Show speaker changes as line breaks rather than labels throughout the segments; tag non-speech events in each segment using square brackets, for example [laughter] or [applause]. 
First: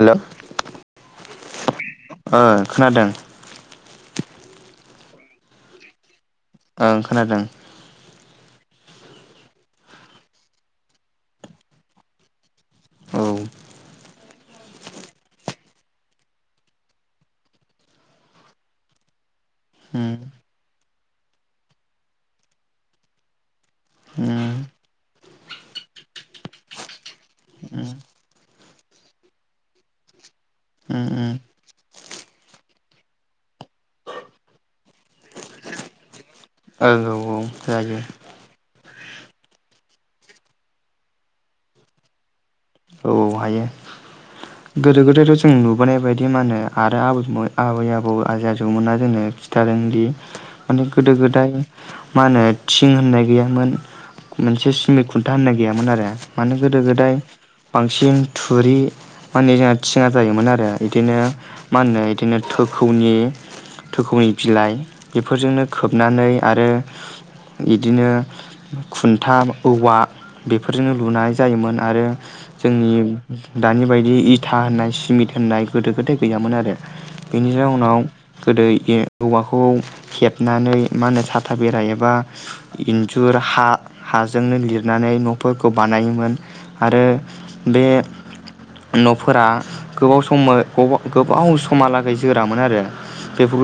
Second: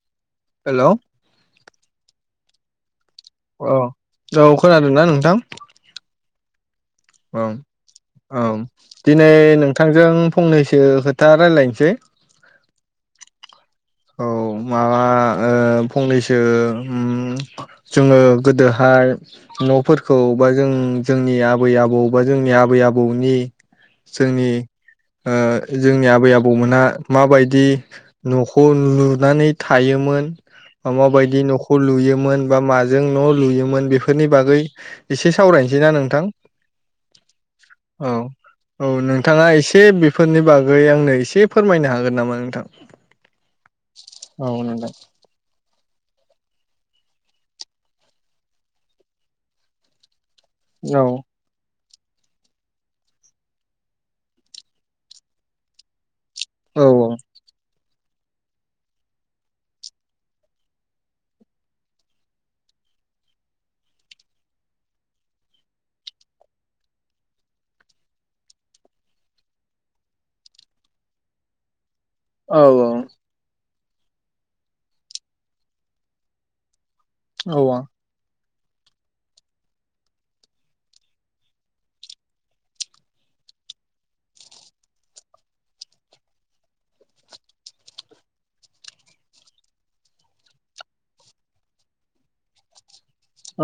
हेल '
hello
ओ खोनादों।
अ औ, खोनादोंना नोंथां?
ओं
औ
खोनादों।
औ दिनै नोंथांजों फंनैसो खोथा रायलायनोसै।
औ उम
औ माबा ओ फंनैसो ओम जोङो गोदोहाय नफोरखौ
उम
बा जों जोंनि आबै आबौ बा जोंनि आबै आबौनि जोंनि ओ जोंनि आबै आबौ मोनहा माबायदि
उम
नख खो लुनानै थायोमोन मा
उम ओं
माबायदि न'खौ लुयोमोन बा माजों न'लुयोमोन बेफोरनि बागै एसे सावरायनोसैना नोंथां
ओ औ-औ जायो
औ
।
औ नोंथाङा एसे बेफोरनि बागै आंनो एसे फोरमायनो हागोन नामा नोंथां?
औ हायो
[unintelligible]
गोदो गोदायथ जों नुुब नुबोनाय बायदि मा होनो आरो आ आबै आबौ आबौ आजै आजौ मोना जोंनो खिनथादोंदि माने
औ
गोदो गोदाय मा होनो थिं होननाय गैयामोन मोनसे सिमिट खुन्था होननाय गैयामोन आरो मानो गोदो
औ
गोदाय बांसिन थुरि मा होनो जोंहा थिङा जायोमोन आरो इदिनो मा होनो इदिनो थोखौनि थोखौनि बिलाइ बेफोरजोंनो खोबनानै आरो इदिनो खुन्था औवा बेफोरजोंनो लुनाय जायोमोन आरो
औ
जोंनि दानि बायदि बि इथा होननाय सिमित होननाय गोदो गोदाय गैयामोन आरो
औ
बेनि जाउनाव गोदो ए औवाखौ हेबनानै मा होनो साथा बेरा एबा इन्जुर हा हाजोंनो लिरनानै नफोरखौ बानायोमोन आरो बे न'फोरा गोबाव सम गब गोबाव समहालागै जोरामोन आरो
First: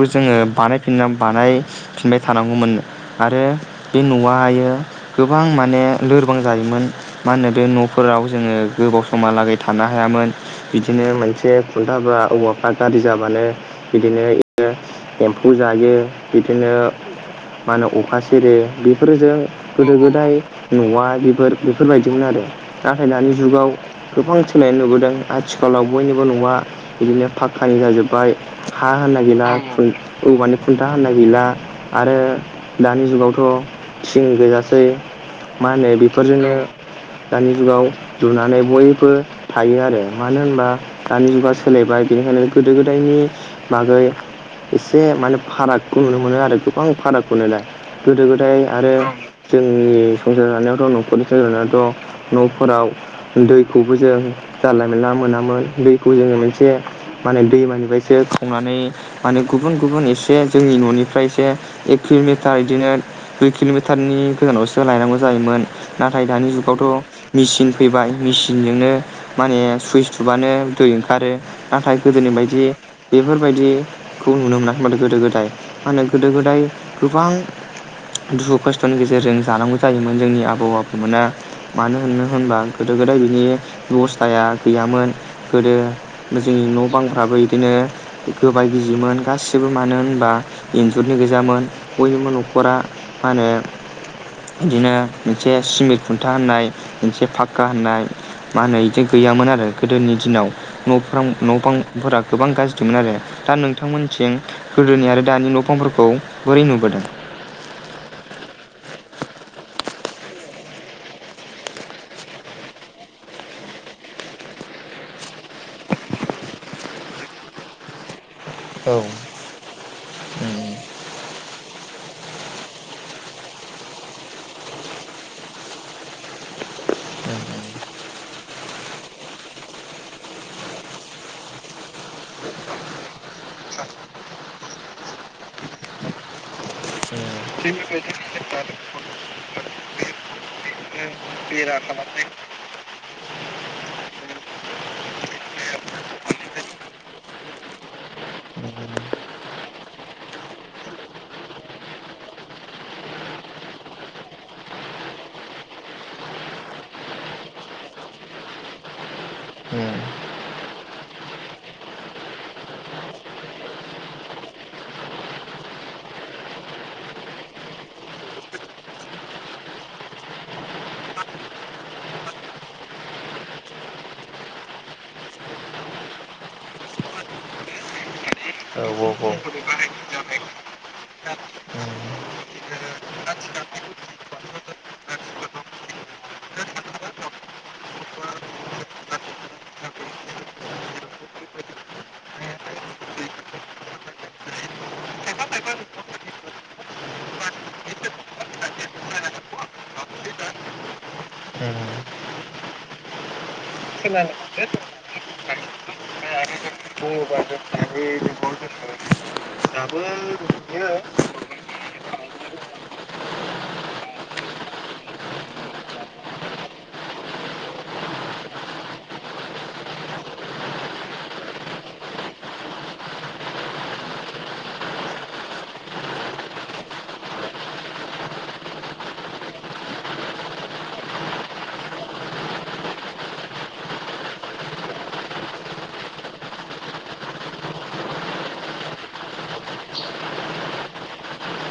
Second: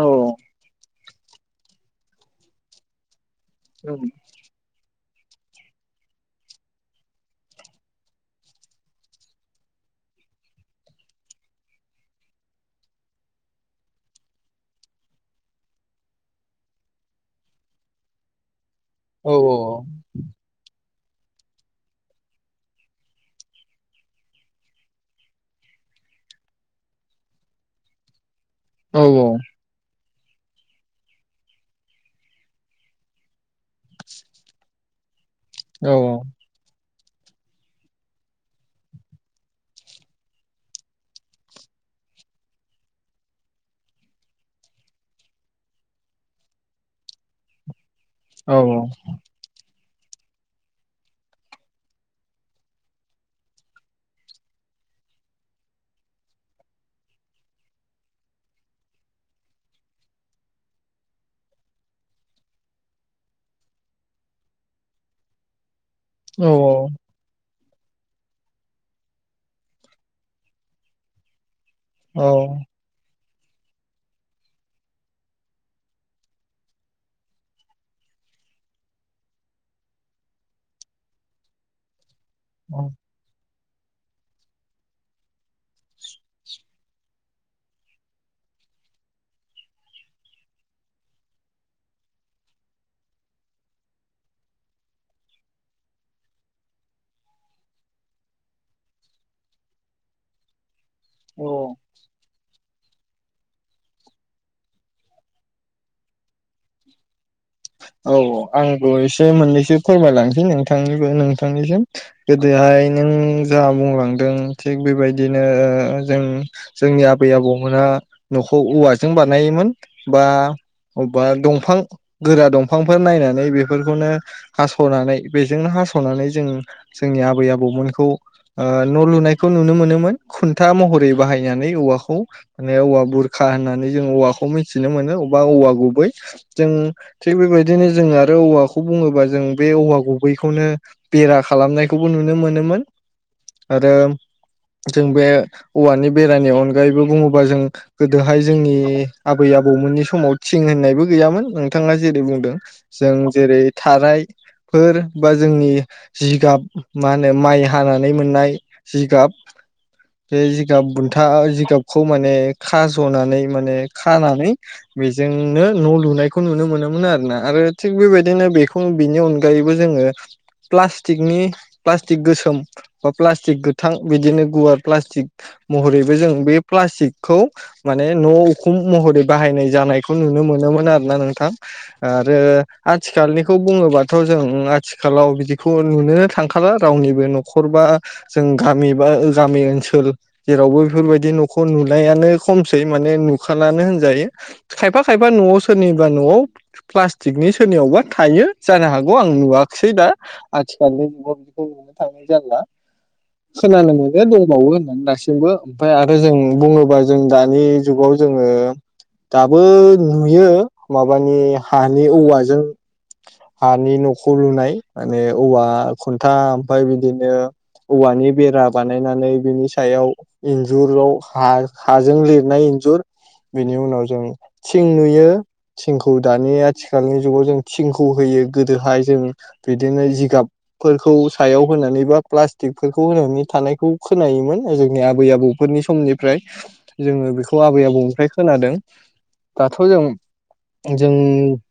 औ
जोङो बानाय फिना बानायफिनबाय थानांगौमोननो आरो बे न'आयो गोबां माने लोरबां जायोमोन मा होनो बे न'फोराव जोङो गोबाव समालागै थानो हायामोन बिदिनो मोनसे खुन्थाफ्रा औवाफ्रा गाज्रि जाबानो बिदिनो बिदिनो एम्फौ जायो बिदिनो मा होनो बिदिनो अखा सेरो
औ
बेफोरजों गोदो गोदाय न'आ बेफोर बेफोरबायदिमोन आरो नाथाय दानि जुगाव गोबां सोलायनाय नुबोदों आथिखालाव बयनिबो न'आ बिदिनो पाक्कानि जाजोब्बाय।
औ
हा-होननाय गैला आफै औवानि खुन्था होननाय गैला आरो दानि जुगावथ' थिं गैयासै मा होनो
औ
बेफोरजोंनो दानि जुगाव लुनानै बयबो बो थायो आरो मानो होनबा दानि जुगा सोलायबाय बेनिखायनो गोदो गोदायनि बागै एसे माने फारागखौ नुनो मोनो आरो गोबां फारागमोनो दा गोदो गोदाय आरो जों जोंनि संसार जानायावथ' न'खरनि संसार जानायावथ' न'फोराव दै दैखौबो जों जान्ला मोनला मोनामोन दैखौ जोङो जानला मोनला मोनामोन मोनसे माने दैमानिफ्रायसो खांनानै माने गुबुन गुबुन एसे जोंनि न'निफ्राय एसे एक किल'मिटार बिदिनो दुइ किल'मिटारनि गोजानावसो लायनांगौ जायोमोन नाथाय दानि जुगावथ' मेचिन बेबाय मिस हिनोनो माने सुइस थुबानो दै ओंखारो नाथाय
औ
गोदोनि बायदि बेफोरबायदिखौ नुनो मोनाखै माथो गोदो गोदाय मानो गोदो गोदाय गोबां दुखु खस्थ'नि गेजेरजों जानांगौ जायोमोन जोंनि आबौ-आबैमोना मानो होनो होनबा
औ
गोदो गोद बेबस्थाया गैयामोन गोदो जोंनि न' बांफ्राबो बिदिनो गोबाय गिजिमोन गासिबो मानो होनबा इन्जुरनि गोजामोन बयबो न'खरा मा होनो बिदिनो मोनसे सिमेन्ट खुन्था होननाय मोनसे फाक्का होननाय मा होनो बिदि गैयामोन आरो गोदोनि दिनाव न'फ्रां न'
औ
बांफोरा गोबां गाज्रि मिथिमोन आरो दा नोंथांमोननिथिं गोदोनि आरो दानि न'फांफोरखौ बोरै नुबोदों
औ अ आंबो एसे मोननैसो फोरमायलांसै नोंथांनिबो नोंथांनिसिम गोदोहाय नों जा बुंलांदों थिग बेबायदिनो ओ जों जोंनि आबै आबौमोना न'खौ
औ
औवाजों
उम
बानायोमोन बा अबेबा दंफां गोरा दंफांफोर नायनानै बेफोरखौनो हास'नानै बेजोंनो हास'नानै जों जोंनि आबै आबौमोनखौ न' लुनायखौ नुनो मोनोमोन खुन्था महरै बाहायनानै औवाखौ माने औवा बुरखा होननानै जों औवाखौ मिथिनो मोनो बबा औवा गुबै जों थिग
उम
बेबायदिनो जोंङो आरो औवाखौ बुङोबा जों बे औवा गुबैखौनो बेरा खालामनायखौबो नुनो मोनोमोन आरो जों बे औवानि बेरानि अनगायैबो बुङोबा जों गोदोहाय जोंनि आबै आबौमोननि समाव थिं होननायबो गैयामोन नोंथां थाङा जेरै बुंदों जों जेरै थारायफोर बा जोंनि जिगाब मा होनो माइ हानानै मोननाय जिगाब बे जिगाब बुन्था जिगाबखौ माने खाज'नानै माने खानानै बेजोंनो न' लुनायखौ खौ नुनो मोनोमोन आरोना आरो थिग बेबायदिनो बेखौ बेनि अनगायैबो जोङो प्लाटिकनि प्लास्टिक गोसोम बा प्लास्टिक गोथां बिदिनो गुवार प्लास्टिक महरैबो जों बे प्लास्टिकखौ माने न' उखुम महरै बाहायनाय जानायखौ नुनो मोनोमोन आरोना नोङो आरो आथिखालनिखौ बुङोबाथ' जों आथिखालाव बिदिखौ नुनो थांखाला रावनिबो न'खर बा जों गामि बा गामि ओनसोल जेरावबो बेफोरबायदि न'खर नुनायानो खमसै माने नुखालानो होनजायो खायफा खायफा न'आव सोरनि बा न'आव प्लास्टिकनि सोरनियावबा थायो जानो हागौ आं नुवाखसै दा आथिखालनि जुगाव बेखौ नुनो थांनाय जारला खोनानो मोनो दंबावो होननानै दासिमबो ओमफफ्राय आरो जों बुङोबा जों दानि जुगाव जोङो दाबो नुयो माबानि हानि औवाजों हानि न'खौ लुनाय माने औवा खुन्था बाय बिदिनो औवानि बेरा बानायनानै बिनि सायाव इन्जुरल' हाजों लिरनाय इन्जुर बेनि उनाव जों थिं नुयो थिंखौ दानि आथिखालनि जुगाव जों थिंखौ होयो गोदोहाय जों बिदिनो जिगाबफोरखौ सायाव होनानै बा प्लास्टिकफोरखौ होनानै थानायखौ खोनायोमोन जोंनि आबै आबौफोरनि समनिफ्राय जोङो बेखौ आबै आबौनिफ्राय खोनादों दाथ' जों जों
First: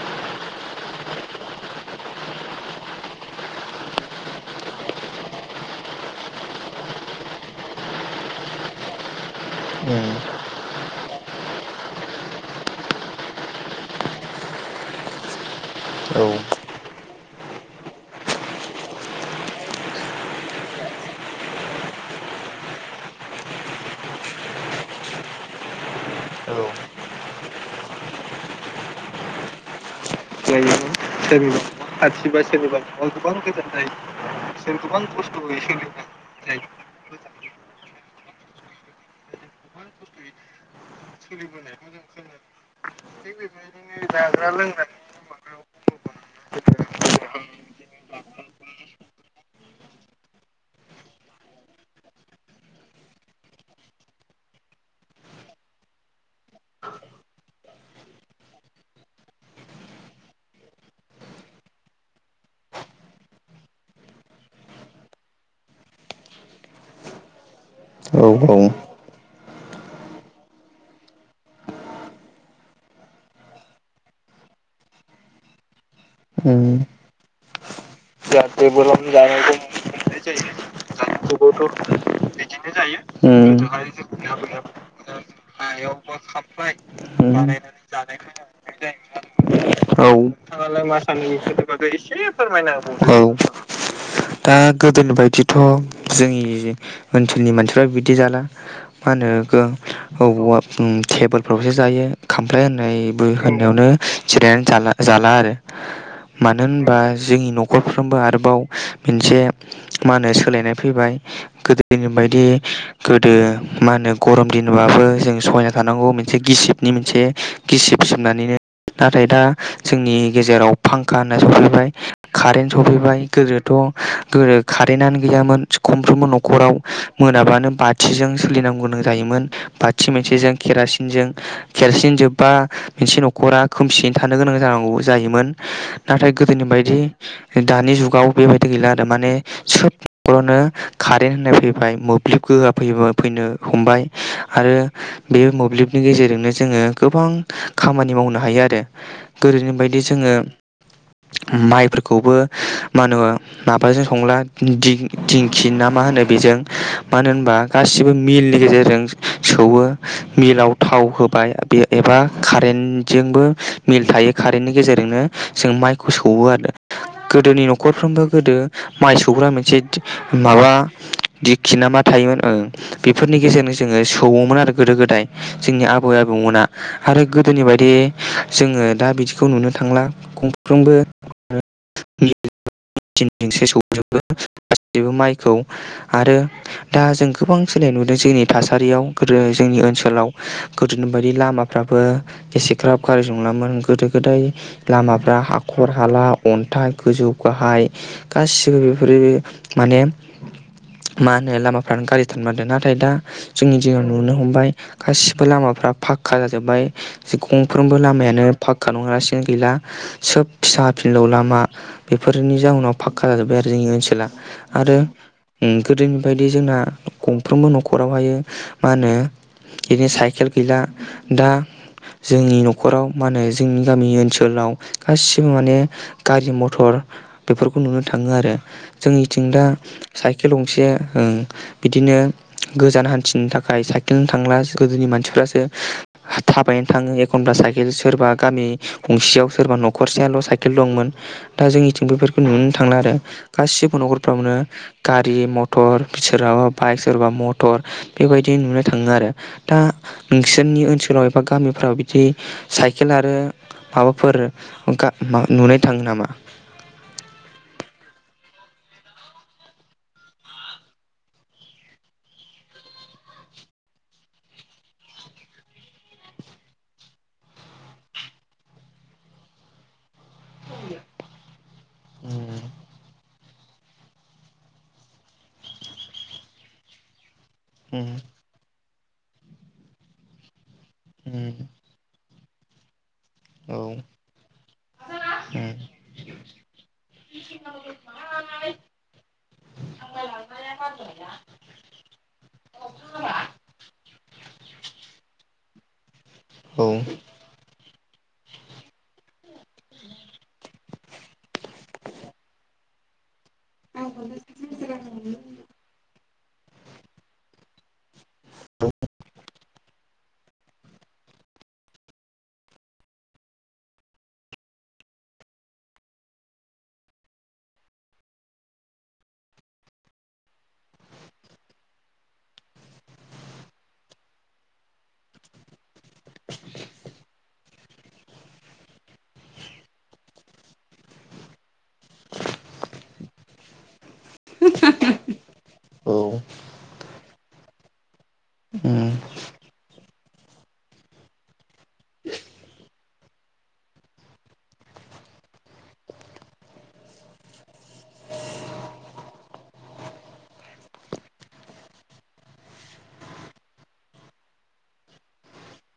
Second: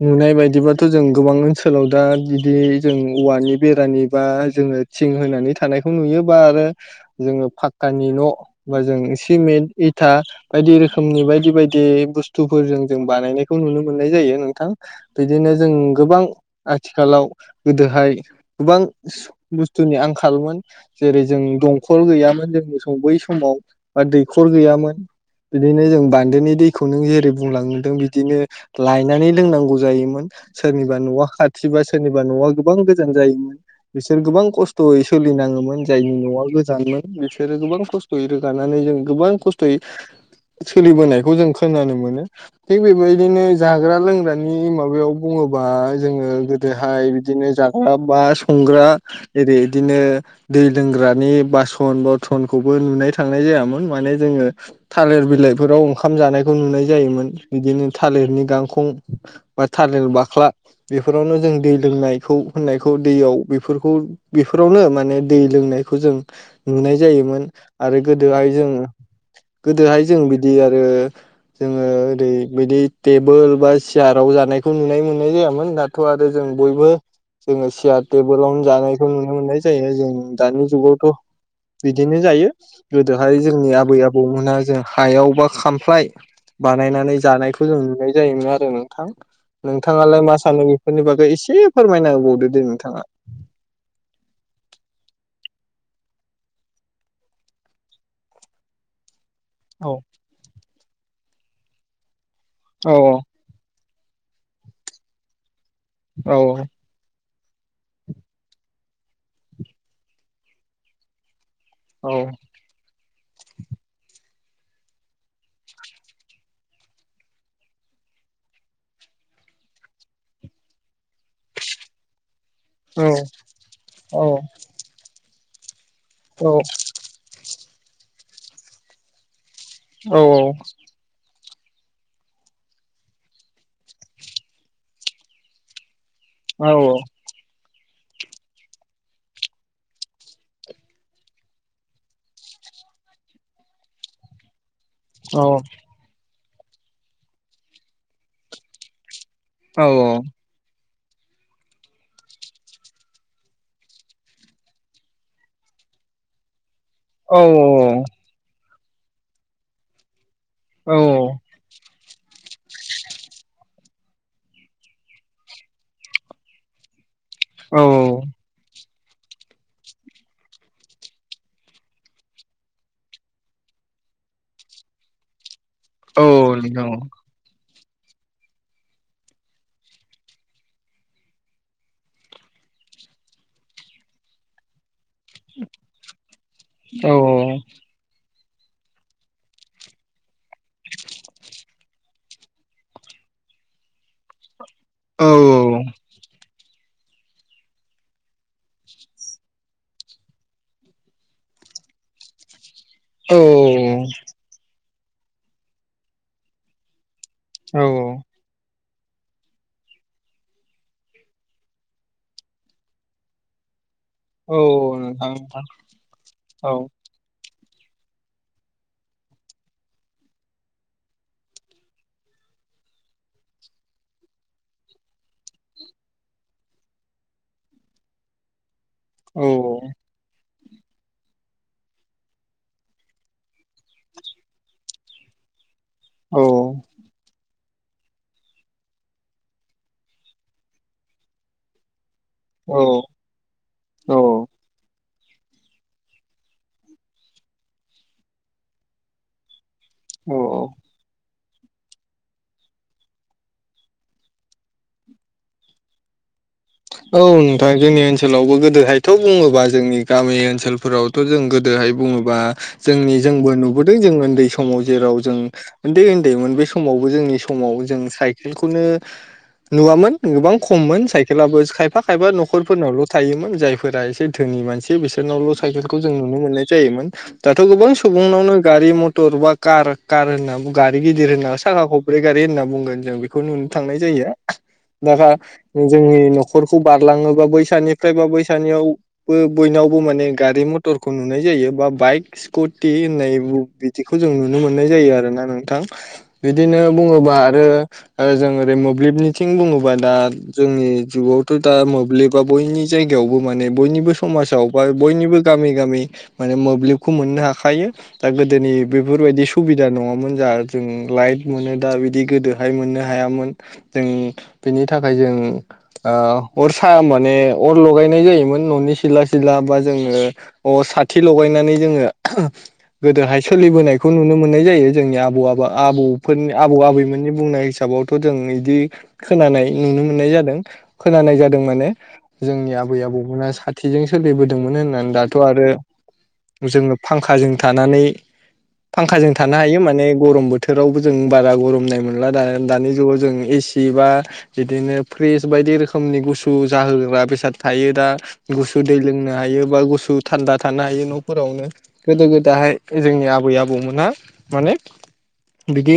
नुनाय बायदिबाथ' जों गोबां ओनसोलाव दा बिदि जों औवानि बेरानि बा जोङो थिं होनानै थानायखौ नुयोबा आरो जोङो फाक्कानि न' बा जों सिमेन्ट
औ
इथा बायदि रोखोमनि बायदि बायदि बुस्थुफोरजों जों बानायनाय खौ नुनो मोननाय जायो नोंथां बिदिनो जों गोबां आथिखालाव गोदोहाय गोबां बुस्थुनि आंखालमोन जेरै जों दंखल गैयामोन जोंनि बै समाव बा दैखर गैयामोन बिदिनो जों बान्दोनि दैखौ नों जेरै बुंलांदों बिदिनो लायनानै लोंनांगौ जायोमोन सोरनिबा न'आ खाथिबा सोरनिबा न'आ गोबां गोजान जायोमोन बिसोर गोबां खस्थ'यै सोलिनाङोमोन जायनि न'आ गोजानमोन। बिसोरो गोबां खस्थ'यै रोगानानै जों गोबां खस्थ'यै सोलिबोनायखौ जों खोनानो मोनो। थिग बेबायदिनो जाग्रा लोंग्रानि माबायाव बुङोबा जोङो गोदोहाय बिदिनो जाग्रा बा संग्रा एरै बिदिनो दै लोंग्रानि बासन बरथनखौबो नुनाय थांनाय जायामोन माने जोङो थालिर बिलाइफोराव ओंखाम जानायखौ नुनाय जायोमोन। बिदिनो थालिरनि गांखं बा थालिर बाख्ला बेफोरावनो जों दै लोंनायखौ होननायखौ दैयाव बेफोरखौ बेफोरावनो माने दै लोंनायखौ जों नुनाय जायोमोन। आरो
दा
गोदोहाय जों गोदोहाय जों बिदि आरो जोङो ओरै बिदि टेबोल बा सियाराव जानायखौ नुनाय मोननाय जायामोन दाथ' आरो जों बयबो जोङो सियार टेबोलावनो जानायखौ नुनो मोननाय जायो जों दानि जुगावथ' बिदिनो जायो गोदोहाय जोंनि आबै आबौमोनहा जों हायाव बा खामफ्लाय बानायनानै जों जानायखौ जों नुनाय जायोमोन आरो नोंथां नोंथाङालाय मा सा
औ
दे नोंथाङा
दा गोदोनि बायदि थ' जोंनि ओनसोलनि मानसिफ्रा बिदि जाला मा होनो
औ
ओं औ उम टेबलफ्रावसो जायो‌ खामफ्लाय
औ
होननायबो होननायावनो जिरायनान जाला आरो।
औ
मानो होनबा जोंनि न'खरफ्रोमबो आरोबाव मोनसे मा होनो सोलायनाय फैबाय गोदोनि
औ
बायदि गोदो मा होनो गरम दिनबाबो जों सहना थानांगौ मोनसे गिसिबनि मोनसे गिसिब सिबनानैनो नाथाय दा जोंनि गेजेराव फांखा होनना सफैबाय कारेन्ट
औ
सफैबाय गोदोथ'
औ
गोदो कारेन्टआनो गैयामोन खनफ्रोमबो
औ
न'खराव मोनाबानो बाथिजों सोलिनो नांगौ जायोमोन बाथि
औ
मोनसेजों केरासिनजों खेरासिन जोब्बा मोनसे न'खरा खोमसियै थानो गोनां जानांगौ जायोमोन। नाथाय गोदोनि
औ
बायदि दानि जुगाव बेबायदि गैला आरो माने सोब बोनो कारेन्ट होननाय फैबाय मोब्लिब गोहोआ फैबा फैनो हमबाय आरो बे मोब्लिबनि गेजेरजोंनो जोङो गोबां खामानि मावनो हायो आरो। गोदोनि
औ
बाय दि जोङो माइफोरखौबो मा होनो माबाजों सौवला दिं दिं दिंखि ना मा होनो बेजों। मानो
औ
होनबा गासिबो मिलनि गेजेर। जों सौवो। मिलाव थाव होबाय बे एबा। कारेन्टजोंबो मिल थायो कारेन्टनि गेजेरनो जों माइखौ सौवो आरो। गोदोनि न'खरफ्रोमबो गोदो माइ सौग्रा मोनसे माबा दिखि नामा थायोमोन ओ बेफोरनि गेजेरजों सौवोमोन आरो गोदो गोदाय। जोंनि आबै आबौमोना
औ
आरो गोदोनि बाय दि जोङो दा बिदि [inaudible] बेबो माइखौ आरो दा जों गोबां सोलानाय नुदोंसै जोंनि थासारियाव गोदो जोंनि ओनसोलाव। गोदोनि बायदि लामा। फ्राबो एसेग्राब गाज्रि नंलामोन गोदो गोदाय। लामाफ्रा हाखर हाला। अन्थाइ गोजौ गाहाय गासिबो बेफोरो माने मा होनो लामाफ्रानो गाज्रिथारमोन दोंमोन ना नाथाय दा जोंनि दिनाव नुनो हमबाय। गासिबो लामाफ्रा फाक्का जाजोब्बाय।
औ
गंफ्रोमबो लामायानो पाक्खा फाखा नंङालासिनो गैला सोब फिसा फिनलौ लामा बेफोरनि जाऊनाव फाक्का जाजोब्बाय आरो जोंनि ओनसोलाव
औ
आरो
नोंथां
गोदोनि बायदि
औ
जोंना गंफ्रोमबो न'खर न'खरावहायो मा होनो बिदिनो साइकेल गैला दा जोंनि न'खराव मा होनो जोंनि गामि ओनसोलाव गासिबो माने गारि मथर बेफोरखौ नुनो थाङो आरो जोंनिथिं दा साइ साइखेल गंसे ओं बिदिनो गोजान हान्थिनो थाखाय साइकेलजों थांला गोदोनि मानसिफ्रासो थाबायनो थाङो एखनबा साइेल केल सोरबा गामि गंसेयाव सोरबा न'खरसेयाल' साइकेल दंमोन दा जोंनिथिं बेफोर नुनो
औ
थांला आरो गासिबो
औ
न'खरफ्रावनो गारि मथर सोरहाबा बाइक सोरबा मटर बेबायदि नुनो थाङो आरो दा
औ
नोंसोरनि ओनसोलाव बा गामिफ्राव बिदि सा साइकेल आरो माबाफोर नुनाय थाङो नामा
औ नोंथां जोंनि ओनसोलावबो गोदोहायथ' बुङोबा जोंनि गामि ओनसोलफोरावथ' जों गोदोहाय बुङोबा जोंनि जोंबो नुबोदों जों उन्दै समाव जेराव जों उन्दै उन्दैमोन बे समावबो जोंनि समाव जों साइकेलखौनो नुवामोन गोबां खममोन साइकेलाबो खायफा खायफा न'खरफोरनावल' थायोमोन जायफोरा एसे धोनि मानसि बिसोरनावल' साइकेलखौ जों नुनो मोननाय जायोमोन दाथ' गोबां सुबुंनावनो गारि मथ थर एबा खार खार होना बुङो गारि गिदिर होना साखा खब्ब्रै गारि होनना बुंगोन जों बेखौ नुनो थांनाय जायो दा जोंनि न'खर खौ बारलाङोबा बैसानिफ्राय बा बैसानियावबो बयनावबो माने गारि मथरखौ नुनाय जायो बा बाइक स्कुटि होननाय बिदिखौ जों नुनो मोननाय जायो आरोना नोंथां बिदिनो
औ
बुङोबा आरो आरो जों ओरै मोब्लिबनिथिं बुङोबा दा जोंनि जुगाव थ' दा मोब्लिबा बयनि जायगायावबो माने बयनिबो समाजाव बा बयनिबो गामि गामि माने मोब्लिबखौ मोननो हाखायो दा गोदोनि बेफोरबायदि सुबिदा नङामोन जा जों लाइफ मोनो दा बिदि गोदोहाय मोननो हायामोन जों बेनि थाखाय जों अर सा माने अर लगायनाय जायोमोन न'नि सिला सिला बा जोङो अर साथि लगायनानै जोङो गोदोहाय सोलिबोनायखौ नुनो मोननाय जायो जोंनि आबौ आब आबौ फोरनि आबौ आबैमोननि बुंनाय हिसाबावथ' जों बिदि खोनानाय नुनो मोननाय जादों। खोनानाय जादों माने जोंनि आबै आबौमोना साथिजों सोलिबोदोंमोन होननानै दाथ' आरो
औ
जोङो फांखाजों थानानै फांखाजों थानो हायो माने गरम बोथोरावबो जों बारा गरमनाय मोनला दानि जुगाव जों एसि बा बिदिनो फ्रिज बायदि रोखोम रोखोमनि गुसु जाहोग्रा बेसाद थायो दा गुसु दै लोंनो हायो बा गुसु थान्दा थानो हायो न'फोरावनो गोदो गोदाहाय जोंनि आबै आबौमोनहा माने बिदि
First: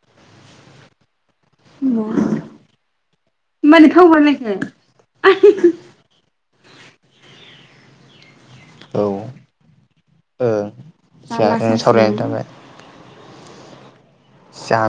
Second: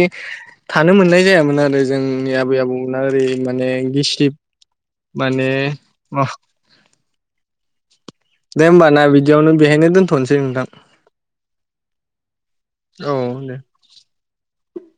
थानो मोननाय जायामोन आरो जोंनि आबै आबौमोनहा ओरै माने गिसिब
[unintelligible]
माने अ [inaudible] दे ओमबा ना बिदियावनो। बेहायनो दोनथ'नोसै नोंथां।
जा रां सावरायनाय थाबाय।
[inaudible]
जाथ